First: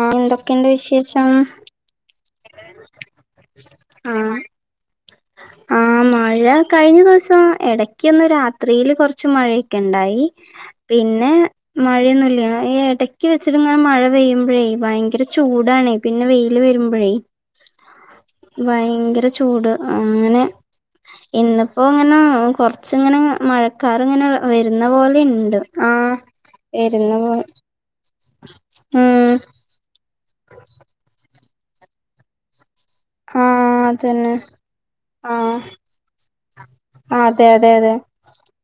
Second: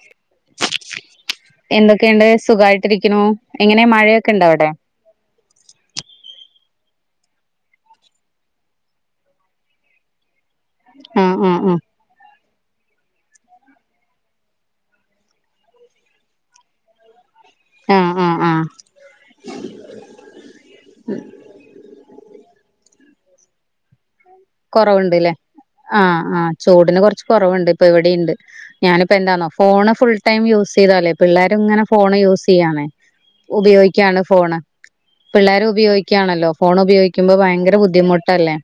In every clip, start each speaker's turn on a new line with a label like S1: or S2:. S1: ആഹ് എന്തൊക്കെണ്ട് വിശേഷം
S2: എന്തൊക്കെണ്ട് സുഖായിട്ടിരിക്ക്‌ണു എങ്ങനെ മഴയൊക്കെ ഇണ്ടോ അവിടെ?
S1: ആഹ് മഴ കഴിഞ്ഞ ദിവസം എടക്കൊന്ന് രാത്രിയില് കൊറച്ച് മഴയൊക്കെ ഇണ്ടായി പിന്നെ
S2: ആഹ് ആഹ് ആഹ്
S1: മഴയൊന്നുല്ല ഈ എട ക്ക്‌ വെച്ചിട്ട് ഇങ്ങനെ മഴ പെയ്യുമ്പഴേ ഭയങ്കര ചൂടണേ പിന്നെ വെയില് വരുമ്പഴേ
S2: ആഹ് ആഹ് ആഹ്
S1: വയങ്കര ചൂട് അങ്ങനെ ഇന്ന്പ്പോങ്ങനെ കൊറച്ച്ങ്ങനെ മഴക്കാറ് ങ്ങനെ
S2: കൊറവുണ്ട്ല്ലേ ആഹ് ആഹ് ചൂടിന്
S1: വരുന്ന
S2: കൊറച്ച്
S1: പോലെ
S2: കൊറവ്ണ്ട് ഇപ്പ ഇവിടിണ്ട് ഞാനിപ്പോ
S1: ഉം
S2: എന്താന്നോ ഫോണ് ഫുൾ ടൈം യൂസ് ചെയ്താലേ പ്പി പിള്ളാരും ഇങ്ങനെ ഫോണ് യൂസ്യ്യാണേ
S1: ആ
S2: ഉപയോഗിക്കാണ്
S1: അതന്നെ
S2: ഫോണ്
S1: ആ
S2: പിള്ളാരും ഉപയോഗിക്കുയാണല്ലോ ഫോൺ ഉപയോഗിക്കുമ്പോ
S1: അതെ അതെ
S2: ഭയങ്കര
S1: അതെ
S2: ബുദ്ധിമുട്ടല്ലേ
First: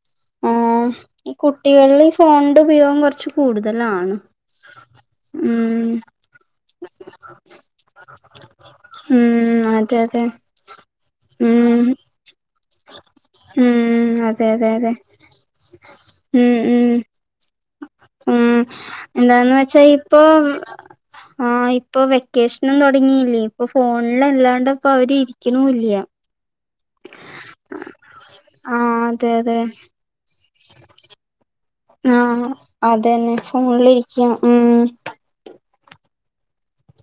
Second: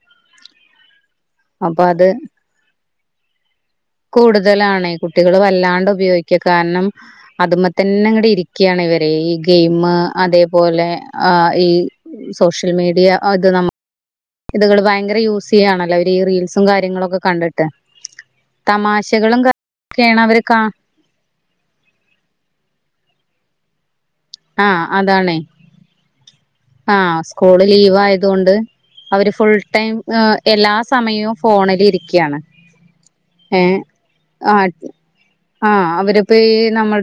S1: ആഹ് ഈ
S2: അപ്പൊ
S1: കുട്ടികളിൽ
S2: അത്
S1: ഈ ഫോൺന്റെ ഉപയോഗം കൊറച്ച് കൂടുതലാണ് ഉം
S2: ക്കെ കാരണം അത് മ്മതന്നെ ഇങ്ങട് ഇരിക്കാണ് ഇവര് ഈ
S1: ഉം
S2: ഗെയിമ്
S1: അതെ അതെ
S2: അതേപലെ അഹ് ഈ
S1: ഉം
S2: സോഷ്യൽ മീഡിയ അത് നമ്മ
S1: ഉം അതെ അതെ
S2: ത്കള്
S1: അതെ
S2: ഭയങ്കര യൂസ് ചെയ്യാണല്ലോ അവര് ഈ
S1: ഉം
S2: റീൽസും
S1: ഉം
S2: കാര്യങ്ങളൊക്കെ കണ്ട്ട്ട്
S1: ഉം എന്താന്ന് വെച്ചാ
S2: ഒക്കെയാണ്
S1: ഇപ്പൊ
S2: അവര് കാ
S1: ആഹ് ഇപ്പൊ വെക്കേഷനും തൊടങ്ങിയില്ലേ ഇപ്പൊ
S2: ആഹ്
S1: ഫോണിലല്ലാണ്ട്പ്പൊ അവര്
S2: അതാണേ
S1: ഇരിക്ക്ണുല്ല്യ
S2: ആഹ് സ്കൂള് ലീവ് ആയതുകൊണ്ട്
S1: ആഹ് അതെ
S2: അവര് ഫുൾ
S1: അതെ
S2: ടൈം എഹ് എല്ലാ സമയും
S1: ആഹ് അതന്നെ
S2: ഏഹ്
S1: ഫോണിലിരിക്കാ ഉം
S2: ആഹ് ആഹ് അവരപ്പ ഈ നമ്മൾ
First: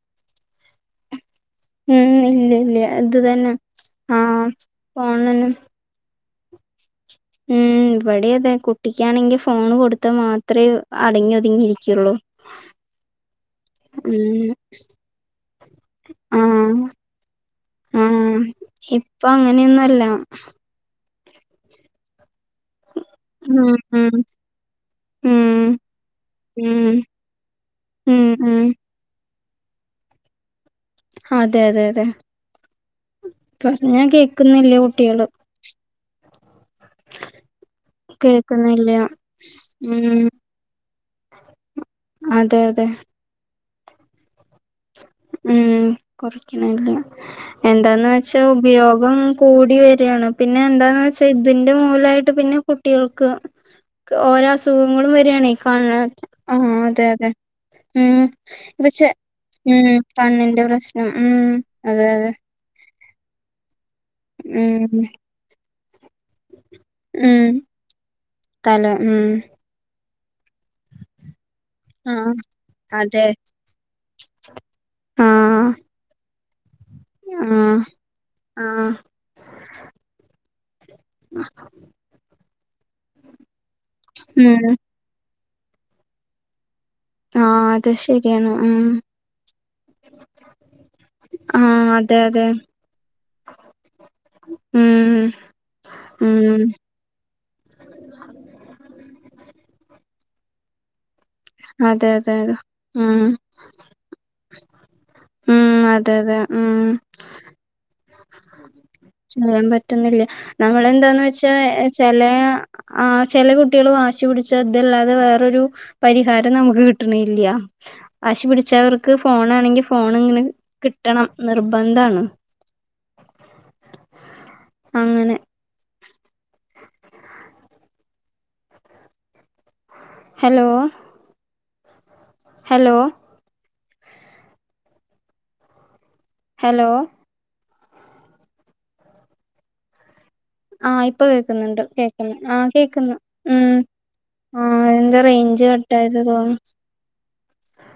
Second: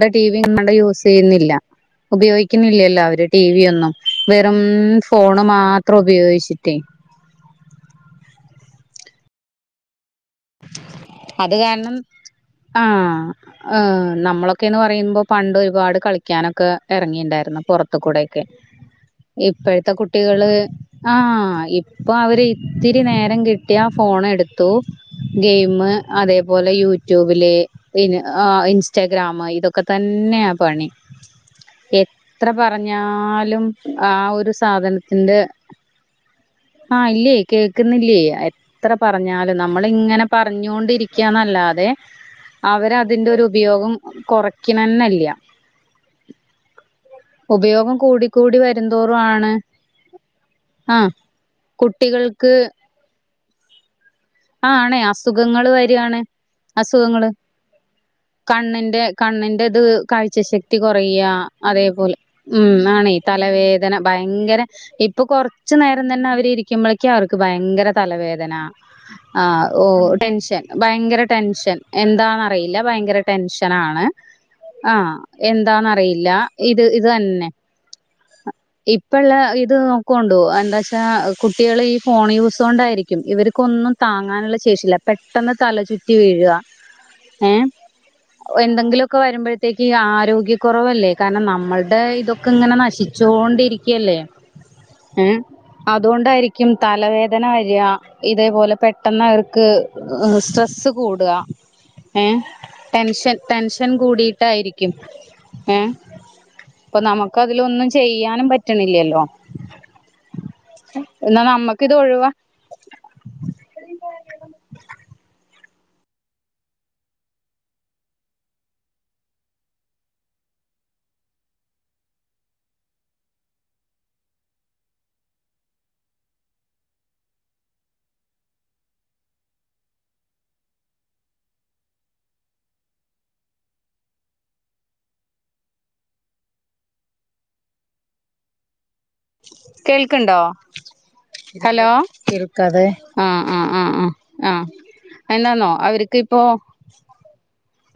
S2: വെ ടി വി നമ്മള് യൂസ്യ്യുന്നില്ല
S1: ഉം ഇല്ല ഇല്ല
S2: ഉപയോഗിക്കുന്നില്ലല്ലോ
S1: ഇത്
S2: അവര് ടി
S1: തന്നെ
S2: വി ഒന്നും
S1: ആഹ്
S2: വെറും ഫോണ്
S1: ഫോണിലന്നെ
S2: മാ ത്ര ഉപയോഗിച്ചിട്ടേ
S1: ഉം ഇവടി അതെ കുട്ടിക്കാണെങ്കി ഫോൺ കൊടുത്ത മാ ത്രേ അടങ്ങി
S2: അത് കാരണം
S1: ഒതുങ്ങിയിരിക്കൊള്ളൂ
S2: ആഹ് എഹ് നമ്മളൊക്കെന്ന് പറയുമ്പോ പണ്ട് ഒരുപാട് കളിക്കാനൊക്കെ
S1: ആഹ്
S2: എറങ്ങീണ്ടായിരന്നു പൊറ ത്തു
S1: ആഹ്
S2: കൂടൊക്കെ
S1: ഇപ്പൊ
S2: ഇപ്പഴത്തെ
S1: അങ്ങനെയൊന്നുല്ല
S2: കുട്ടികള് ആഹ് ഇപ്പൊ അവര് ഇത്തിരി നേരം
S1: ഉം
S2: കിട്ടിയാ
S1: ഉം
S2: ഫോൺ എടുത്തു
S1: ഉം
S2: ഗെയിമ് അതേപോലെ
S1: ഉം
S2: യൂട്യൂബില് പിന്നെ
S1: ഉം ഉം
S2: ആഹ് ഇ ഇസ്റ്റ്ഗ്രാം ഇതൊക്കെ തന്നെയാ പണി
S1: അതെ അതെ അതെ
S2: എത്ര പറഞ്ഞാലും
S1: പറഞ്ഞാ
S2: ആ ഒരു
S1: കേക്കുന്നില്ല കുട്ടികള്
S2: സാധനത്തിന്റെ ആഹ് ഇല്ലേ കേൾക്ക്ന്നില്ലേ
S1: കേക്കുന്നില്ല
S2: എത്ര പർഞ്ഞാലും നമ്മള്
S1: ഉം
S2: ഇങ്ങനെ പറഞ്ഞൊണ്ടിരിക്ക്യന്നല്ലതെ
S1: അതെ അതെ
S2: അവരത് തിന്റെ ഒരു ഉപയോഗം കൊറക്കിണന്നല്ല്യ
S1: ഉം കൊറക്കിണേല്യ
S2: ഉപയോഗം
S1: എന്താന്ന് വെച്ചാ
S2: കൂടിക്കൂടി
S1: ഉപയോഗം
S2: വരുന്തോറും ആണ്
S1: കൂടി വരിയാണ്. പിന്നെ എന്താന്ന് വെച്ചാൽ ഇതിന്റെ മൂലമായി
S2: ക്ക്
S1: കുട്ടികൾക്ക് ക് ഓരോ
S2: ആണേ
S1: അസുഖങ്ങളും വര്കയാണേ.
S2: അസുഖങ്ങള്
S1: കാണ
S2: വരാണ്
S1: ആ അതെ
S2: അസുഖങ്ങൾ
S1: അതെ ഉം ഇ
S2: കണ്ണിന്റെ
S1: പച്ചേ
S2: കണ്ണിന്റെ ഇത്
S1: ഉം കണ്ണിന്റെ
S2: കാഴ്ചശക്തി
S1: പ്രശ്നം
S2: കുറയ
S1: ഉം അതെ
S2: അതേപോലെ
S1: അതെ
S2: ഉം ആണേ തലവേദന ഭയങ്കര
S1: ഉം
S2: ഇപ്പൊ കൊറച്ച് നേരം തന്നേ അവരി ഇരിക്കുമ്പോളേക്കും അവർക്ക്
S1: ഉം
S2: ഭയങ്കര തലവേദന.
S1: തല ഉം
S2: ആ ഓഹ് ടെൻഷൻ ഭയങ്കര ടെൻഷൻ
S1: ആഹ്
S2: എന്താറിയില്ല ഭയങ്കര
S1: അതെ
S2: ടെൻഷൻ. ക്കെനാണ്
S1: ആഹ്
S2: എന്താണറിയില്ല ഇത് ഇത് തന്നെ
S1: ആഹ് ആഹ്
S2: ഇപ്പെ ഇള്ള ഇത് നോക്കൊണ്ടൂ അയ്എന്താച്ചാ കുട്ടികൾ ഈ ഫോൺ യൂസ് കൊണ്ടായിരിക്കും ഇവർക്കൊന്നും താങ്ങാന്ള്ള
S1: ഉം
S2: ശേഷിയില്ല പെട്ടെന്ന് തല ചുറ്റി വീഴാ
S1: ആഹ് അത് ശെ
S2: എന്തെങ്കിലുമൊക്കെ വരുമ്പോഴത്തേക്ക് ഈ ആരോഗ്യ കൊറവല്ലേ കാരണം
S1: ആഹ്
S2: നമ്മളുടെ
S1: അതെ അതെ
S2: ഇതൊക്കെ ഇങ്ങനെ നശി ച്ചോണ്ടിരിക്കല്ലേ!
S1: ഉം
S2: ഏഹ്
S1: ഉം
S2: അതോണ്ടായിരിക്കും തലവേദന വര്ആ ഇതേപോലെ പെട്ടെന്നവർക്ക് സ്ട്രെസ്സ് കൂടാ.
S1: അതെ
S2: ഏഹേ
S1: അതെ അതെ ഉം
S2: ടെൻഷൻ ടെൻഷൻ കൂടിയിട്ടായിരിക്കും. ഏ
S1: ഉം അതെ അതെ ഉം
S2: ഇപ്പൊ നമുക്ക് അതിലൊന്നും ചെയ്യാനും പറ്റണില്ലല്ലോ
S1: ചെയ്യാൻ പറ്റ്ന്നില്ല നമ്മളെന്താന്ന്
S2: എന്നാ
S1: വെച്ചാ
S2: നമ്മക്ക് ഇത്
S1: ചെലേ
S2: ഒഴിവാ
S1: ആഹ് ചെലെ കുട്ടികള് വാശി പിടിച്ച ഇതല്ലാതെ വേറൊരു പരിഹാരം നമുക്ക് കിട്ട്ണ്ല്യാ വാശി പിടിച്ച അവർക്ക് ഫോണാണെങ്കിൽ ഫോൺ ഇങ്ങനെ കിട്ടണം നിർബദ്ധാണ് അങ്ങെനേ ഹെലോ ഹെലോ ഹെലോ
S2: കേൾക്ണ്ടോ?
S1: ആഹ് ഇപ്പൊ കേക്കുന്നുണ്ട്
S2: ഹെലോ!
S1: കേക്കുന്നു ആഹ്
S2: കേൾക്കാതേ
S1: കേക്കുന്നു
S2: ആ ആ
S1: ഉം
S2: ആ ആ
S1: ആഹ് എന്താ റേഞ്ച്
S2: എന്നാന്നോ
S1: കട്ടായത്
S2: അവർക്കിഇപ്പോ
S1: തോന്നുന്നു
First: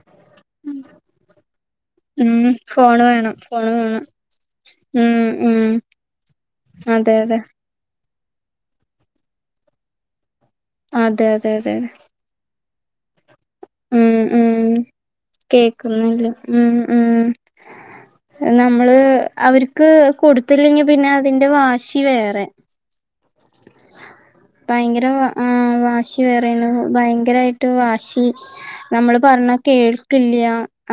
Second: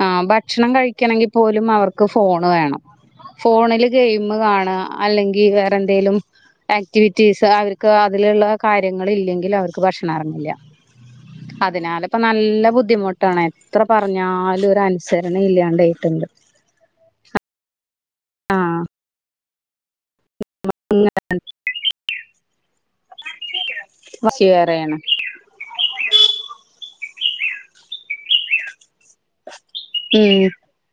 S2: ആഹ് ഭക്ഷണം കഴിക്കെണങ്കിൽ പോലും അവർ ക്ക്
S1: ഉം
S2: ഫോണ് വേണം.
S1: ഫോണ് വേണം ഫോണ്
S2: ഫോണിൽ
S1: വേണം
S2: ഗെയിം കാണാ
S1: ഉം
S2: അല്ലെങ്കിൽ
S1: ഉം
S2: വേറെന്തെ ന്തെങ്കിലും
S1: അതെ അതെ
S2: ആക്ടിവിറ്റീസ് അവർക്ക് അതില്ള്ള കാര്യങ്ങൾ ഇല്ലെങ്കില് അവർക്ക് ഭക്ഷണം എറങ്ങില്ല.
S1: ആഹ് അതെ തേ തേ
S2: ഇപ്പം നല്ലെ ബുദ്ധിമുട്ടാണ്. എത്ര
S1: ഉം ഉം
S2: പറഞ്ഞാലും ഒരു അൻസരണ ഇല്ലാണ്ടായിട്ട്ണ്ട്.
S1: കേക്കുന്നില്ല ഉം ഉം
S2: ആഹ്
S1: നമ്മള് അവര്ക്ക് കൊടുത്തില്ലെങ്കിൽ പിന്നെ അതിന്റെ വാശി വേറെ
S2: വാശി വേറെയാണ്
S1: ഭയങ്കര വാ ആഹ് വാശി വേറെ ആണ് ഭയങ്കരായിട്ട് വാശി നമ്മള് പർഞ്ഞാ
S2: ഉം
S1: കേൾക്കില്ല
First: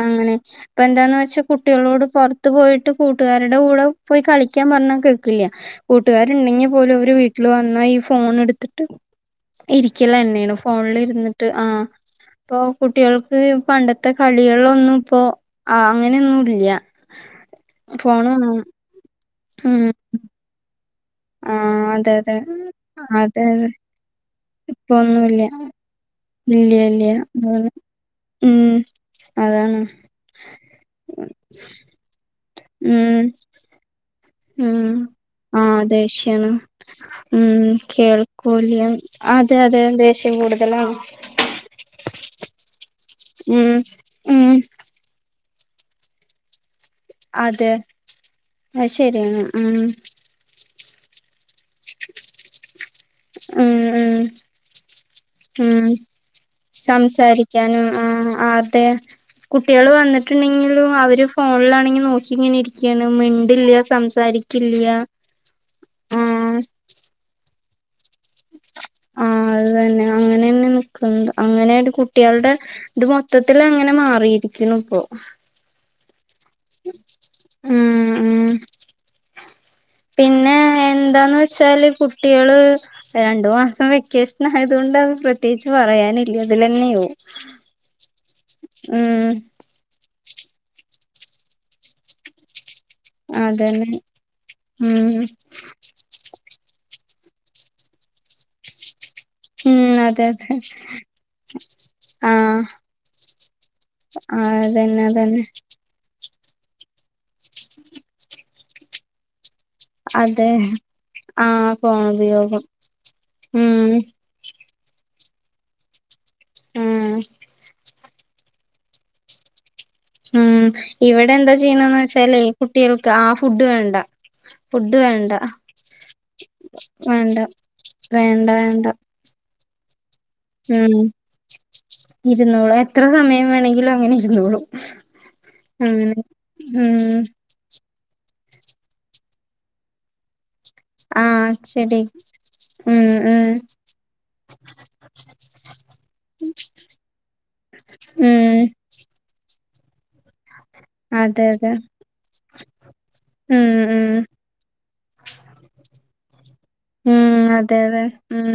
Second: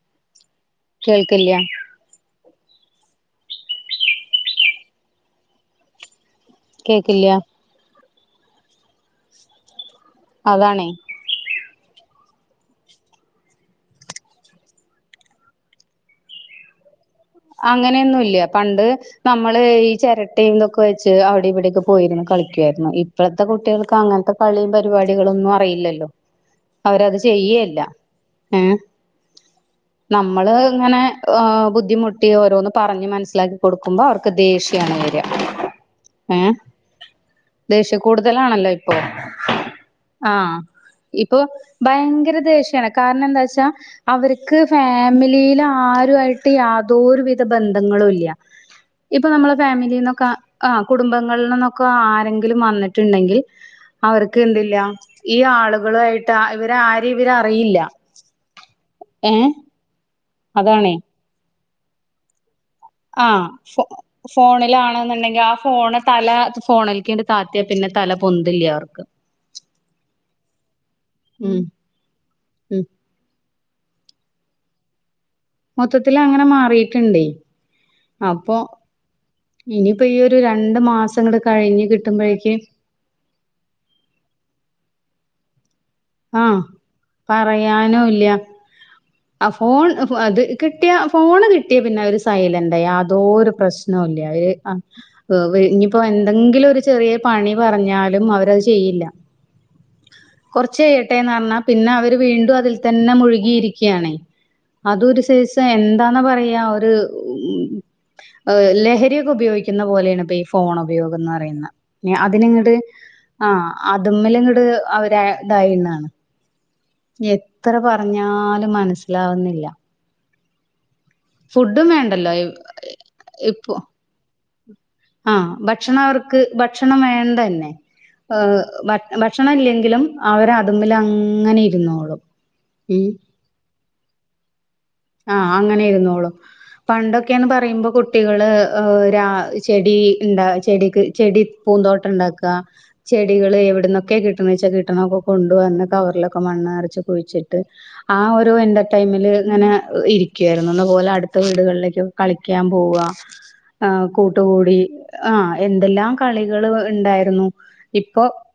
S1: അങ്ങനെ. ഇപ്പ എന്താന്ന് വെച്ചാ
S2: കേൾക്കില്ല
S1: കുട്ടികളോട് പൊർത്ത് ത്ത് പോയിട്ട് കൂട്ടുകാരുടെ കൂടെ പോയി കളിക്കാൻ പറഞ്ഞാൽ കേൾക്കില്ല കൂട്ടുകാരുണ്ടെങ്കിൽ പോലും അവരു വീ
S2: കേക്കില്ല
S1: വന്നാ ഈ ഫോൺ എട്ത്തിട്ട് ഇരിക്കലെന്നേണ്
S2: അതാണേ
S1: ഫോണിൽ ഇരുന്നിട്ട് ആഹ് ഇപ്പൊ കുട്ടികൾക്ക് പണ്ടത്തെ കളികളൊന്നും ഇപ്പോ അ അങ്ങനെ ഒന്നും ഇല്യാ.
S2: അങ്ങനെയൊന്നും ഇല്യാ. പണ്ട് നമ്മള്
S1: ഉം
S2: ഈ ചെരട്ടയു ഇതൊക്കെ അപ്പോവെച്ച് അവിടെ
S1: ആ
S2: ഇവിടെയൊക്കെ
S1: അതെ
S2: പോയിരുന്നു
S1: അതെ
S2: കളിക്ക്യായിരുന്നു.
S1: അതെ
S2: ഇപ്പോളെത്തെ
S1: അതെ
S2: കുട്ടികൾക്ക് അങ്ങനത്തെ പളിയും
S1: ഇപ്പൊ ഒന്നുല്ല
S2: പരിപാടികളൊന്നും അറിയില്ലല്ലോ.
S1: ഇല്ല ഇല്ല
S2: അവരത് ചെയ്യെല്ല
S1: ഉം
S2: ഏഹ്
S1: അതാണ്
S2: നമ്മള് ഇങ്ങനെ ബുദ്ധിമുട്ട് കുട്ടി ഓരോന്ന് പറഞ്ഞ്
S1: ഉം
S2: മനസ്സിലാക്കി കൊടുക്കുമ്പോ അവർക്ക് ദേഷ്യാണ് വരിക
S1: ആ
S2: ഏ
S1: ദേഷ്യം ആണ്
S2: ദേഷ്യ കൂടുതലാണല്ലോ
S1: കേൾക്കൂല
S2: ഇപ്പൊ
S1: അതെ അതെ കൂടുതലാ
S2: പ്പോ ഭയങ്കര ദേഷ്യാണ് കാരണം എന്താച്ചാ
S1: ഉം ഉം
S2: അവര്ക്ക് ഫാമിലിയിൽ ആരുയായിട്ട് തോ ഒരു വിധ
S1: അതെ
S2: ബന്ധങ്ങളും ഇല്ല
S1: അത്
S2: ഇപ്പൊ
S1: ശരിയാണ്
S2: നമ്മള
S1: ഉം
S2: ഫാമിലിന്നൊക്ക ആഹ് കുടുംബങ്ങളിൽ നിന്നൊക്കെ ആരെങ്കിലും വന്നി ട്ട്ണ്ടങ്കിൽ
S1: ഉം ഉം
S2: അവർക്ക് എന്ത് ല്ലാ ഈ
S1: ഉം
S2: ആളുകളായിട്ട് ഇവര് ആരേം ഇവരറിയില്ല
S1: സംസാരിക്കാനും ആഹ് അതെ കുട്ടികൾ വന്നിട്ടുണ്ട്
S2: അതാണേ
S1: ഒരു ഫോണിലാണങ്കി നോക്കിങ്ങനെ ഇരി
S2: ആഹ് ഫോണിലാണെന്നുണ്ടങ്കി ആ ഫോണ് തല
S1: ആഹ്
S2: ഫോണിൽക്കിണ്ട് താത്തിയാ പിന്നെ തല പൊന്തില്ല അവർക്ക്
S1: ആഹ് അത് തന്നെ അങ്ങനന്നെ നിക്ന്നത്
S2: ഉം
S1: അങ്ങനെ കു കുട്ടിയാൾ ടെ
S2: ഉം
S1: ഇത് മൊത്തത്തിൽ അങ്ങനെ മാറിയിരിക്കുണു ഇപ്പോ
S2: മൊത്തത്തില് അങ്ങന മാറിട്ട് ഇണ്ടേ
S1: ഉം ഉം
S2: അപ്പൊ ഇനിയിപ്പോ ഈയൊരു
S1: പിന്നെ
S2: രണ്ട് മാസം
S1: എന്താന്ന്
S2: ങ്ങണ്ട് കഴിഞ്ഞ്
S1: വെച്ചാല്
S2: കിട്ടുമ്പോഴേക്കി
S1: കുട്ടികള് രണ്ടു മാസം വെക്കേഷൻ ആയത് കൊണ്ട പ്രത്യേകിച്ച് പറയാൻ
S2: ആഹ്
S1: ഇതിലന്നെ
S2: പറയാനും ഇല്ല
S1: മം
S2: ആ ഫോൺ അത് കിട്ടിയ ഫോണ് കിട്ടിയ പിന്നെ അവര് സൈലന്റായി യാതൊരു
S1: അതന്നെ
S2: പ്രശ്നോല്ല അവര്
S1: ഉം
S2: ഇനിയിപ്പോ എന്തെങ്കിലും ഒരു ചെറിയ പണി അവരത് ചെയ്യില്ല
S1: മ്മ് അതെ അതെ
S2: ചെയ്യട്ടേന്ന് പറഞ്ഞാ പിന്നെ അവര് വീണ്ടും
S1: ആഹ്
S2: അതിൽ തന്നെ മുഴുകിയിരിക്കാണെ
S1: അതന്നെ
S2: അതൊ ഒരു
S1: അതന്നെ
S2: സൈസ് എന്താന്ന പറയാ ലഹരിയൊക്കെ ഉപയോഗിക്കോ എന്ന പോലേന്ന് ഇപ്പൊ ഈ
S1: അതെ
S2: ഫോൺ ഉപയോഗം എന്ന് പറയുന്ന
S1: ആഹ് ഫോൺ ഉപയോഗം
S2: അതിനങ്ങട്ട് ആഹ്
S1: ഉം
S2: അത് മ്മല് ഇൻങ്ങട് അവര് ഇതായിന്നാണ്
S1: ആഹ്
S2: എത്ര പറഞ്ഞാലും മനസ്സിലാവുന്നില്ല
S1: മ്മ് ഇവിടെ എന്താ
S2: ഫുഡും
S1: ചെയ്യണന്ന്
S2: വേണ്ടല്ലോ
S1: വെച്ചാലെ കുട്ടികൾക്ക് ആ ഫുഡ്
S2: ഇപ്പൊ
S1: വേണ്ട ഫുഡ് വേണ്ട
S2: ആഹ് ഭക്ഷണം അവർക്ക് ഭക്ഷണം
S1: വേണ്ട
S2: വേണ്ടന്നെ
S1: വേണ്ട
S2: ഭക്ഷണം ഇല്ലെങ്കിലും അവര് അതുമ്മിൽ
S1: അതാണ്
S2: അങ്ങനെ ഇരുന്നോളും
S1: ഇരുന്നോളു എത്ര
S2: ഉം
S1: സമയം വേണങ്കിലും അങ്ങനെ ഇരുന്നോളൂ
S2: ആഹ് അങ്ങനെ ഇരുന്നോളു പണ്ടൊക്കെന്ന് പറയുമ്പോ കുട്ടികള് ഒരാ ചെടിണ്ടാ ചെടിക്ക് ചെടി
S1: ആഹ് ചെടി
S2: പൂന്തോട്ടം ണ്ടാക്ക
S1: ഉം ഉം
S2: ചെടികള് എവിടുന്നൊക്കെ കിട്ടണന്ന് വെച്ചാ കിട്ടണ കിട്ട്ണ കൊണ്ടുവന്ന് കവറിലൊക്കെ മണ്ണ് നറച്ച് കുഴിച്ചിട്ട് ആ ഒരു
S1: ഉം
S2: എന്റെ ടൈമില് ഇങ്ങനെ ഇരിക്കുവായിരുന്നു അന്നതു പോലെ അടുത്ത
S1: അതെ അതെ
S2: വീടുകളിലേക്കൊ കളിക്കാൻ പോവ
S1: ഉം
S2: ആഹ്
S1: ഉം
S2: കൂട്ടുകൂടി ആഹ് എന്തെല്ലാം കളികൾ ണ്ടായിരുന്നു
S1: ഉം അതെ അതെ
S2: ഇപ്പൊ
S1: ഉം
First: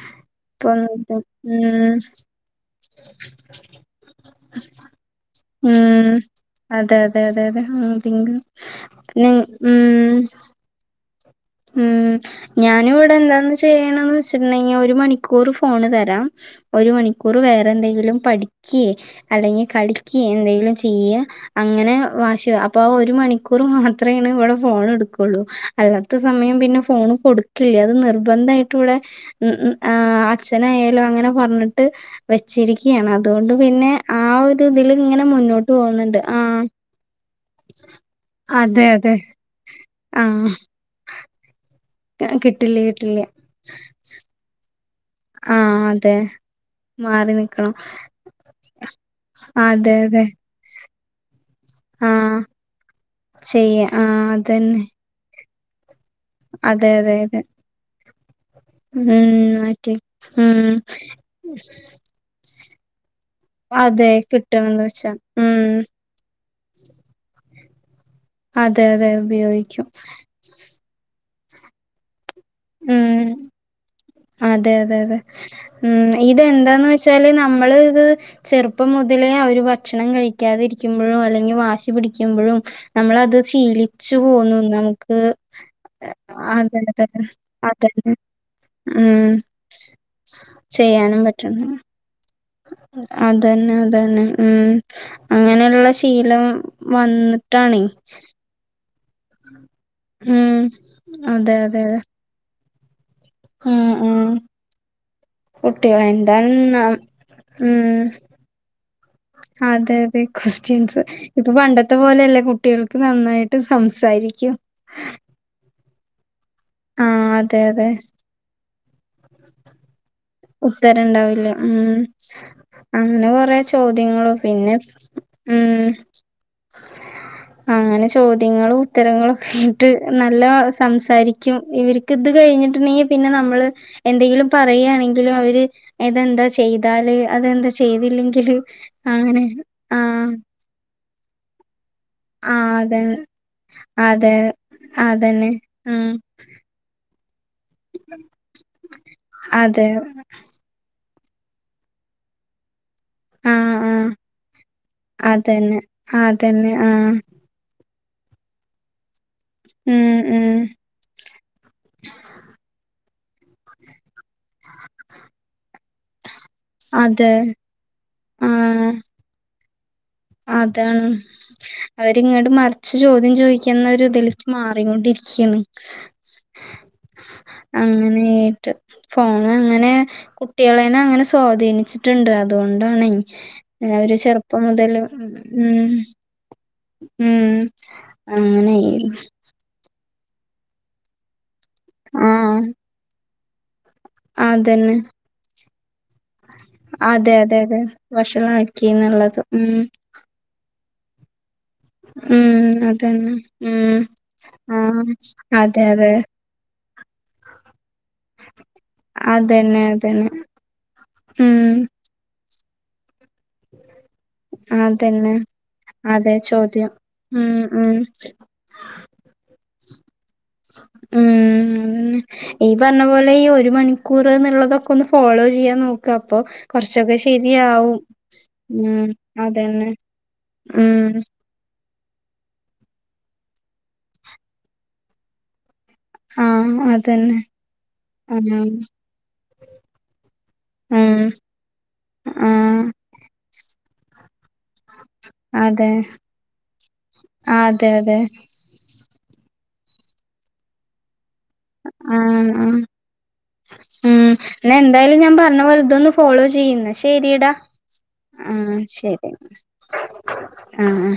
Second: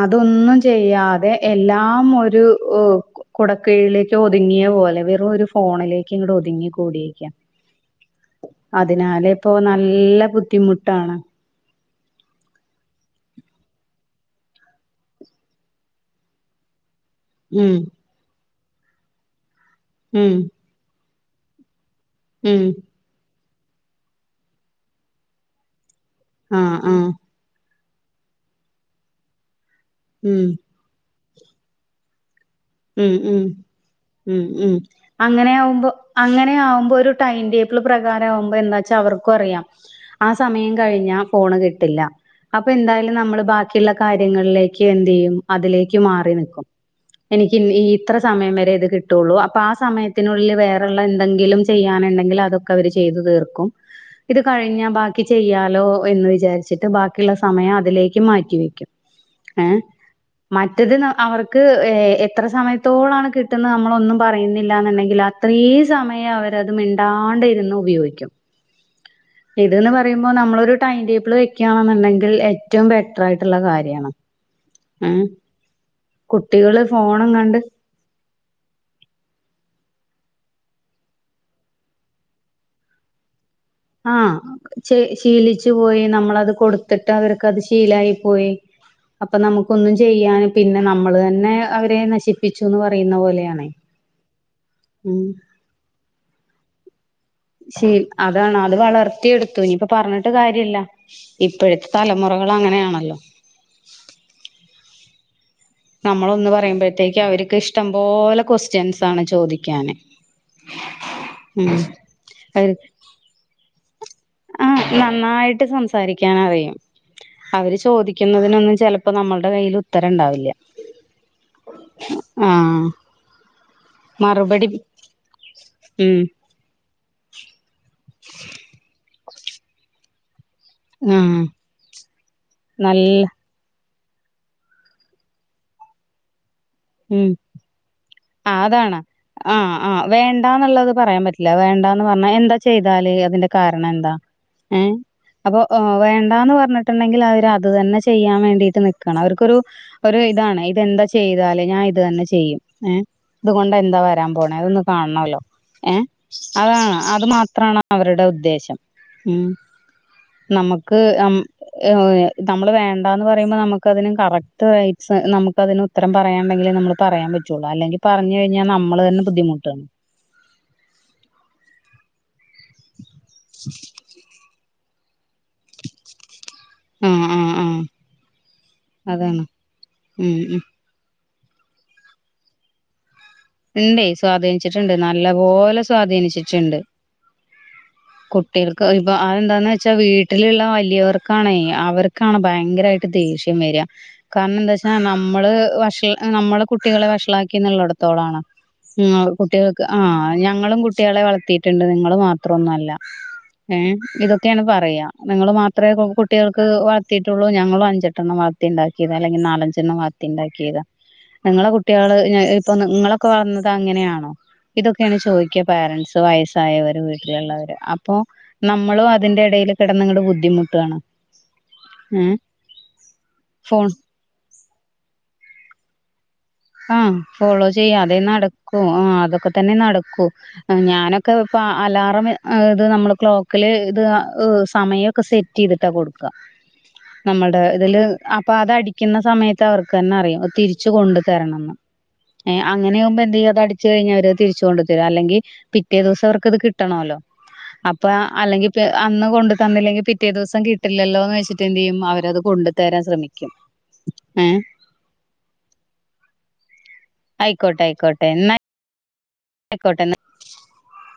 S2: അതൊന്നും
S1: ഇപ്പൊന്നുല്ല
S2: ചെയ്യാതെ
S1: ഉം
S2: എല്ലാം ഒരു ഓ കുടക്കീഴിലേക്ക് ഒതുങ്ങിയ പോലെ വെറു ഒരു ഫോ
S1: ഉം
S2: ഫോണിലേക്ക് ഇങ്ങട് ഒതുങ്ങി
S1: അതെ അതെ
S2: കൂടീക്കാ
S1: അതെ അതെ ഉം തിങ്ക്
S2: അതിനാലെ ഇപ്പോ നല്ല ബുദ്ധിമുട്ടാണ്
S1: മ്മ് ഞാന് ഇവിടെ എന്താന്ന് ചെയ്യണന്ന് വെച്ചിട്ടുണ്ടങ്കി ഒരു മണിക്കൂർ ഫോണ് തരാം ഒരു മണിക്കൂർ വേറെ
S2: ഉം
S1: എന്തെങ്കിലും പഠിക്കെ അല്ലെങ്കി കളിക്കേ
S2: ഉം
S1: എന്തെങ്കിലും ചെയ്യാ അങ്ങനെ വാഷി
S2: ഉം
S1: അപ്പൊ ആ ഒരു മണിക്കൂർ മാത്രേണ് വിട ഫോൺ എടുക്കുള്ളൂ അല്ലാ സമയം
S2: ആഹ്
S1: പിന്നെ
S2: ആഹ്
S1: ഫോണ് കൊടുക്കില്ല അത് നിർബന്ധയിട്ട് ഇവിടെ മ്മ് മ്മ് ആഹ്
S2: ഉം
S1: അച്ഛനായാലും, അങ്ങനെ പറഞ്ഞിട്ട്. വെച്ചിരിക്കിയാണ്
S2: ഉം ഉം
S1: അതുകൊണ്ട്- പിന്നെ ആ
S2: ഉം
S1: ഒരു
S2: ഉം
S1: ഇതില് ഇങ്ങനെ- മുന്നോട്ട്
S2: അങ്ങനെയാവുമ്പോ
S1: പോകുന്നുണ്ട്. ആഹ്..
S2: അങ്ങനെയാവുമ്പോ ഒരു ടൈം ടേബിൾ പ്രകാരം ആകുമ്പോ എന്താച്ചാ- അവർക്കും അറിയാം, ആ സമയം കഴിഞ്ഞാ- ഫോണ് കിട്ടില്ല
S1: കിട്ടില്ല
S2: അപ്പന്തായാലും-
S1: കിട്ടില്ല
S2: നമ്മള് ബാക്കിയുള്ള- കാര്യങ്ങളിലേക്ക് എന്ത് ചെയ്യും?
S1: ആ
S2: അതിലേക്ക്
S1: അതെ
S2: മാറി നിക്കും.
S1: മാറി
S2: എനിക്ക്
S1: നിക്കണം
S2: ഇത്ര സമയം വരെ ഇത് കിട്ടുള്ളൂ, അപ്പോ ആ
S1: അതെ അതെ
S2: സമയത്തിനുള്ളിൽ വേറെ- എന്തെങ്കിലും ചെയ്യാനുണ്ടെങ്കിൽ
S1: ആഹ്
S2: അതൊക്കെ അവർ ചെയ്തു തീർക്കും.
S1: ചെയ്യ ആഹ്
S2: ഇത്
S1: അതന്നെ
S2: കഴിഞ്ഞാക്ക ബാക്കി- ക്കി ചെയ്യാലോ എന്ന് വിചാരി - വിചാരിച്ചിട്ട്
S1: അതെ അതെ
S2: ബാക്കിള്ള
S1: അതെ
S2: സമയം- അതിലേക്ക് മാറ്റി വെക്ക,
S1: ഉം
S2: ഏ
S1: മാറ്റി ഉം
S2: മറ്റത്- അവർക്ക് എത്ര സമയത്തോളാണ് കിട്ടുന്നേ
S1: അതെ
S2: നമ്മളൊന്നും പറയുന്നില്ല
S1: കിട്ടണംന്ന് വെച്ചാ
S2: എന്നുണ്ടെങ്കിൽ
S1: ഉം
S2: അത്രയും സമയം- അവരത് മിണ്ടാണ്ട ഇരുന്ന് ഉപയോഗിക്കും.
S1: അതെ അതെ... ഉപയോഗിക്കും
S2: ഇത്ന്ന് പറയുമ്പോൾ നമ്മളൊരു ടൈം ടേബിൾ, വെക്കയാണെന്നുണ്ടെങ്കിൽ ഏറ്റവും ബെറ്റർ
S1: ഉം
S2: ആയിട്ടുള്ള കാര്യമാണ്.
S1: അതെ അതെ അതെ മം,
S2: കുട്ടികള്
S1: ഇതെന്താന്നച്ചാല്
S2: ഫോണും കണ്ട്
S1: നമ്മള് ഇത്- ചെറുപ്പം മുതലേ അവര് ഭക്ഷണം, കഴിക്കാതിരിക്കുമ്പഴും അല്ലെങ്കിൽ- വാശി പിടിക്കുമ്പഴും, നമ്മളത് ശീലി-
S2: ആ ശീലിച്ചു പോയി നമ്മളത്-
S1: അതെ
S2: കൊടുത്തിട്ട്
S1: അതെ
S2: അവർക്കത് ശീലായി
S1: അതന്നെ
S2: പോയി.
S1: ഉം
S2: അപ്പോ നമുക്കന്നും ചെയ്യൻ പിന്നെ,
S1: ചെയ്യാനും
S2: നമ്മള്ന്നെ
S1: പറ്റണം
S2: അവരെ നശിപ്പ-
S1: അതന്നെ അതന്നെ ഉം,
S2: ഉം
S1: അങ്ങനെയുള്ള ശീലം വന്ന്-
S2: ശീ അതാണ് അത്- വളർത്തിയെടുത്തു ഇനിയിപ്പ- പറഞ്ഞിട്ട്
S1: ഉം
S2: കാര്യല്ല
S1: അതെ
S2: ഇപ്പഴത്തെ തലമുറ, മുറകൾ അങ്ങനെയാണല്ലോ.
S1: ആഹാ ആഹാ....
S2: [inaudible] നമ്മളൊന്ന്
S1: ന-
S2: പറയുമ്പോഴത്തേക്ക്- അവർക്ക്
S1: ഉം
S2: ഇഷ്ടംപോലെ ക്യുസ്- സ്റ്റിൻണ് ചോദിക്കാന്.
S1: അതെ അതെ ക്വസ്റ്റ്യൻസ് ഇപ്പോ
S2: ഉം
S1: പണ്ടത്തെ- പോലെയല്ലേ കുട്ടികൾക്ക് നന്നായിട്ട് സംസാരിക്കും.
S2: ആ നന്നായിട്ട് സംസാരിക്കാനറിയ-
S1: ആ അതെ
S2: അവര്
S1: അതെ
S2: ചോ- ക്കുന്നതിനൊന്നും ചിലപ്പോൾ- നമ്മുടെ കയ്യിൽ [inaudible]
S1: ഉത്തരണ്ടാവില്ല മം.
S2: ആഹ്
S1: അങ്ങനെ കൊറെ ചോദ്യങ്ങള-
S2: മറുപടി
S1: പിന്നെ, ഉം.. അങ്ങനെ ചോദ്യങ്ങളും, ഉത്തരങ്ങളൊക്കെട്ട് നല്ല- [inaudible] സംസാരിക്കും ഇവര്ക്ക് ഇത്- കഴിഞ്ഞിട്ടുണ്ടെങ്കിൽ
S2: നല്ല
S1: പിന്നെ നമ്മള് എന്തെങ്കിലും പറയുകയാണെങ്കിൽ- അവര് അതെന്താ ചെയ്താല്,
S2: ഉം
S1: അതെന്താ ചെയ്തില്ലെങ്കി.
S2: ആ
S1: ഇഹ് അങ്ങനെ ആഹാ.
S2: പ്പുള്ളത് പറയാൻ പറ്റില്ല, വേണ്ടാന്ന് പറഞ്ഞാൽ എന്താ
S1: ആഹ് അതെ
S2: ചെയ്താല്? അതിന്റെ കാരണം എന്താ?
S1: അതെ
S2: ഏ
S1: അതന്നെ
S2: അപ്പോ ഒ
S1: ഉം
S2: വേണ്ടന്ന് പറഞ്ഞിട്ട്- ണ്ടെങ്കിൽ അവര് അത് തന്നെ- ചെയ്യാൻ വേണ്ടിട്ട് നിക്കണം. അവർക്കൊരു
S1: അതെ
S2: ഒരു ഇതാണ്. പെന്താ ചെയ്താല്, ഞാൻ ഇത് തന്നെ ചെയ്യും, ഏ അതൊ-
S1: ആഹ്
S2: [inaudible] എന്താ
S1: ആഹ്
S2: വരാൻ പോണ? അതൊന്ന് കാണണല്ലോ?
S1: അതന്നെ
S2: ഏ
S1: അതന്നെ
S2: അതാണ്
S1: ആഹ്
S2: അത് മാത്ര - [inaudible] അവരുടെ ഉദ്ദേശം ഉം
S1: ഉം ഉം
S2: നമുക്ക് അം, [inaudible] നമ്മള് വേണ്ടാന്ന് പറയുമ്പോ- നമുക്കതിന് കറക്റ്റ് വൈസ്- നമുക്കതിന് - ഇത്രം പറയാണണ്ടെങ്കിൽ നമ്മള്- പറയാൻ
S1: അതെ
S2: പറ്റുള്ളൂ, അല്ലെങ്കിൽ പറഞ്ഞു കഴിഞ്ഞാൽ
S1: ആഹ്
S2: നമ്മൾ തന്നെ ബുദ്ധിമുട്ടാണ്.
S1: അതാണ് [inaudible] അവരിങ്ങോട്ട് മറിച്ച് ചോദ്യം- ചോദിക്കുന്ന ഒരുതിലേക്ക്- മാറിക്കൊണ്ടിരിക്കയാണ്.
S2: ആഹ് ആഹ് ആഹ്
S1: അങ്ങനേട്ട്
S2: അതാണ്
S1: ഫോണ് അങ്ങനെ,
S2: ഉം ഉം
S1: കുട്ടികള- ഞനങ്ങനെ സ്വാധീനിച്ചിട്ടുണ്ട് അതുകൊണ്ടാണ്.
S2: ഉണ്ട് സ്വാധീനിച്ചിട്ടുണ്ട് ന [inaudible] നല്ല
S1: ഉം
S2: പോലെ സ്വാധീനിച്ചിട്ടുണ്ട്.
S1: ഉം അങ്ങനെ
S2: കുട്ടികൾക്ക് ഇപ്പോതെന്താന്ന് വ- ച്ച വീട്ടിലുള്ള വലിയവർകാണെ, വർക്കാണ്
S1: ആഹ്
S2: ഭയങ്കരമായിട്ട് ദേഷ്യം വരിക. കാരണം എന്താച്ചാ
S1: അതന്നെ
S2: നമ്മള് വഷ- നമ്മളെ കുട്ടികളെ വഷളാക്കി എന്നള്ളിടത്തോളണ്.
S1: ല.
S2: നിങ്ങ കുട്ടികൾക്ക്. ആഹ് ഞങ്ങളും കുട്ടികളെ വളർത്തിയിട്ടുണ്ട് നിങ്ങ ങ്ങ
S1: ഉം
S2: മാത്രൊന്നു അല്ല,
S1: അതന്നെ
S2: ഏഹ്.
S1: ഉം
S2: ഇതൊക്കെയാണ് പറയാ.
S1: ആഹ്
S2: നിങ്ങള്
S1: അതെ
S2: മാത്രേ
S1: അതെ
S2: കുട്ടികൾക്ക് വാ ത്തിയിട്ടുള്ളൂ? ഞങ്ങളും അഞ്ചെട്ടണ്ണം വളത്തിണ്ടാക്കിയതാ അല്ലെങ്കി
S1: അതന്നെ
S2: നാലഞ്ചെണ്ണം വളത്തി
S1: അതന്നെ
S2: ഇണ്ടാക്കിയതാ
S1: ഉം
S2: നിങ്ങളെ കുട്ടികള്, ഇപ്പൊ നിങ്ങളൊക്കെ വളർന്നത് അങ്ങനെയാണോ? ഇതൊക്കെയാണ്
S1: അതന്നെ
S2: ചോദിക്ക പാരൻസ്
S1: അതെ ചോദ്യം
S2: വയസ്സായവര്
S1: ഉം
S2: വീട്ടിലുള്ളവര്.
S1: ഉം
S2: അപ്പൊ നമ്മളും അതിന്റെ എടയില് കെടന്നങ്ങട് ബുദ്ധിമുട്
S1: ഉം ഈ പറഞ്ഞ പോലെ ഈ ഒരു
S2: ഫോൺ
S1: മണി കുറ് എന്നുള്ളതൊക്കെ ഒന്ന് ഫോളോ ചെയ്യാൻ നോക്ക. അപ്പൊ
S2: ആഹ്
S1: കൊറച്ചൊക്കെ
S2: ഫോളോ ചെയ്യ
S1: ശരിയാവും
S2: അതെ നടക്കൂ
S1: ഉം
S2: ആഹ് അതൊക്കെ തന്നെ
S1: അതന്നെ
S2: നടക്കൂ.
S1: ഉം
S2: ഞാനൊക്കെ ഇപ്പൊ അലാറം ഇത് നമ്മള് ക്ലോക്കില് ഇത് ഈഹ് സമയൊക്കെ സെറ്റ് ചെയ്തിട്ടാ കൊട്
S1: ആഹ് അഹ്.
S2: നമ്മൾടെ ഇതില് അപ്പൊ അതടിക്ക്ന്ന സമയത്ത് അവർക്ക് തന്നെ അറിയാം. അത് തിരിച്ച് കൊണ്ട്
S1: ഉം
S2: തരണംന്ന്. ഏഹ്
S1: ആഹ്
S2: അങ്ങനെയാകുമ്പോ എന്ത് ചെയ്യാ അതടിച്ച് കഴിഞ്ഞാ അവരത് തിരിച്ച് കൊണ്ട് അല്ലെങ്കി
S1: അതെ
S2: പിറ്റേ ദിവസം അവർക്ക്ത് കിട്ടണല്ലോ.
S1: ആ അതെ
S2: അപ്പൊ
S1: അതെ
S2: അല്ലെങ്കിൽ അന്ന് കൊണ്ട് തന്നില്ലെങ്കിൽ പിറ്റേ ദിവസം കിട്ടില്ലല്ലോ എന്ന് വെച്ചി യും അവരത്
S1: ആഹ്
S2: കൊണ്ട
S1: ആഹ്
S2: തരാൻ ശ്രമിക്കും.
S1: ഉം
S2: ഏഹ്
S1: എന്നാ എന്തായാലും ഞാൻ പറഞ്ഞ വലോ ഇതൊന്ന് ഫോളോ ചെയ്യ്. ശെരിടാ
S2: ആയിക്കോട്ടെ
S1: ആഹ് ശരി
S2: ആയ്ക്കോട്ടന്ന.
S1: ആ ആഹ്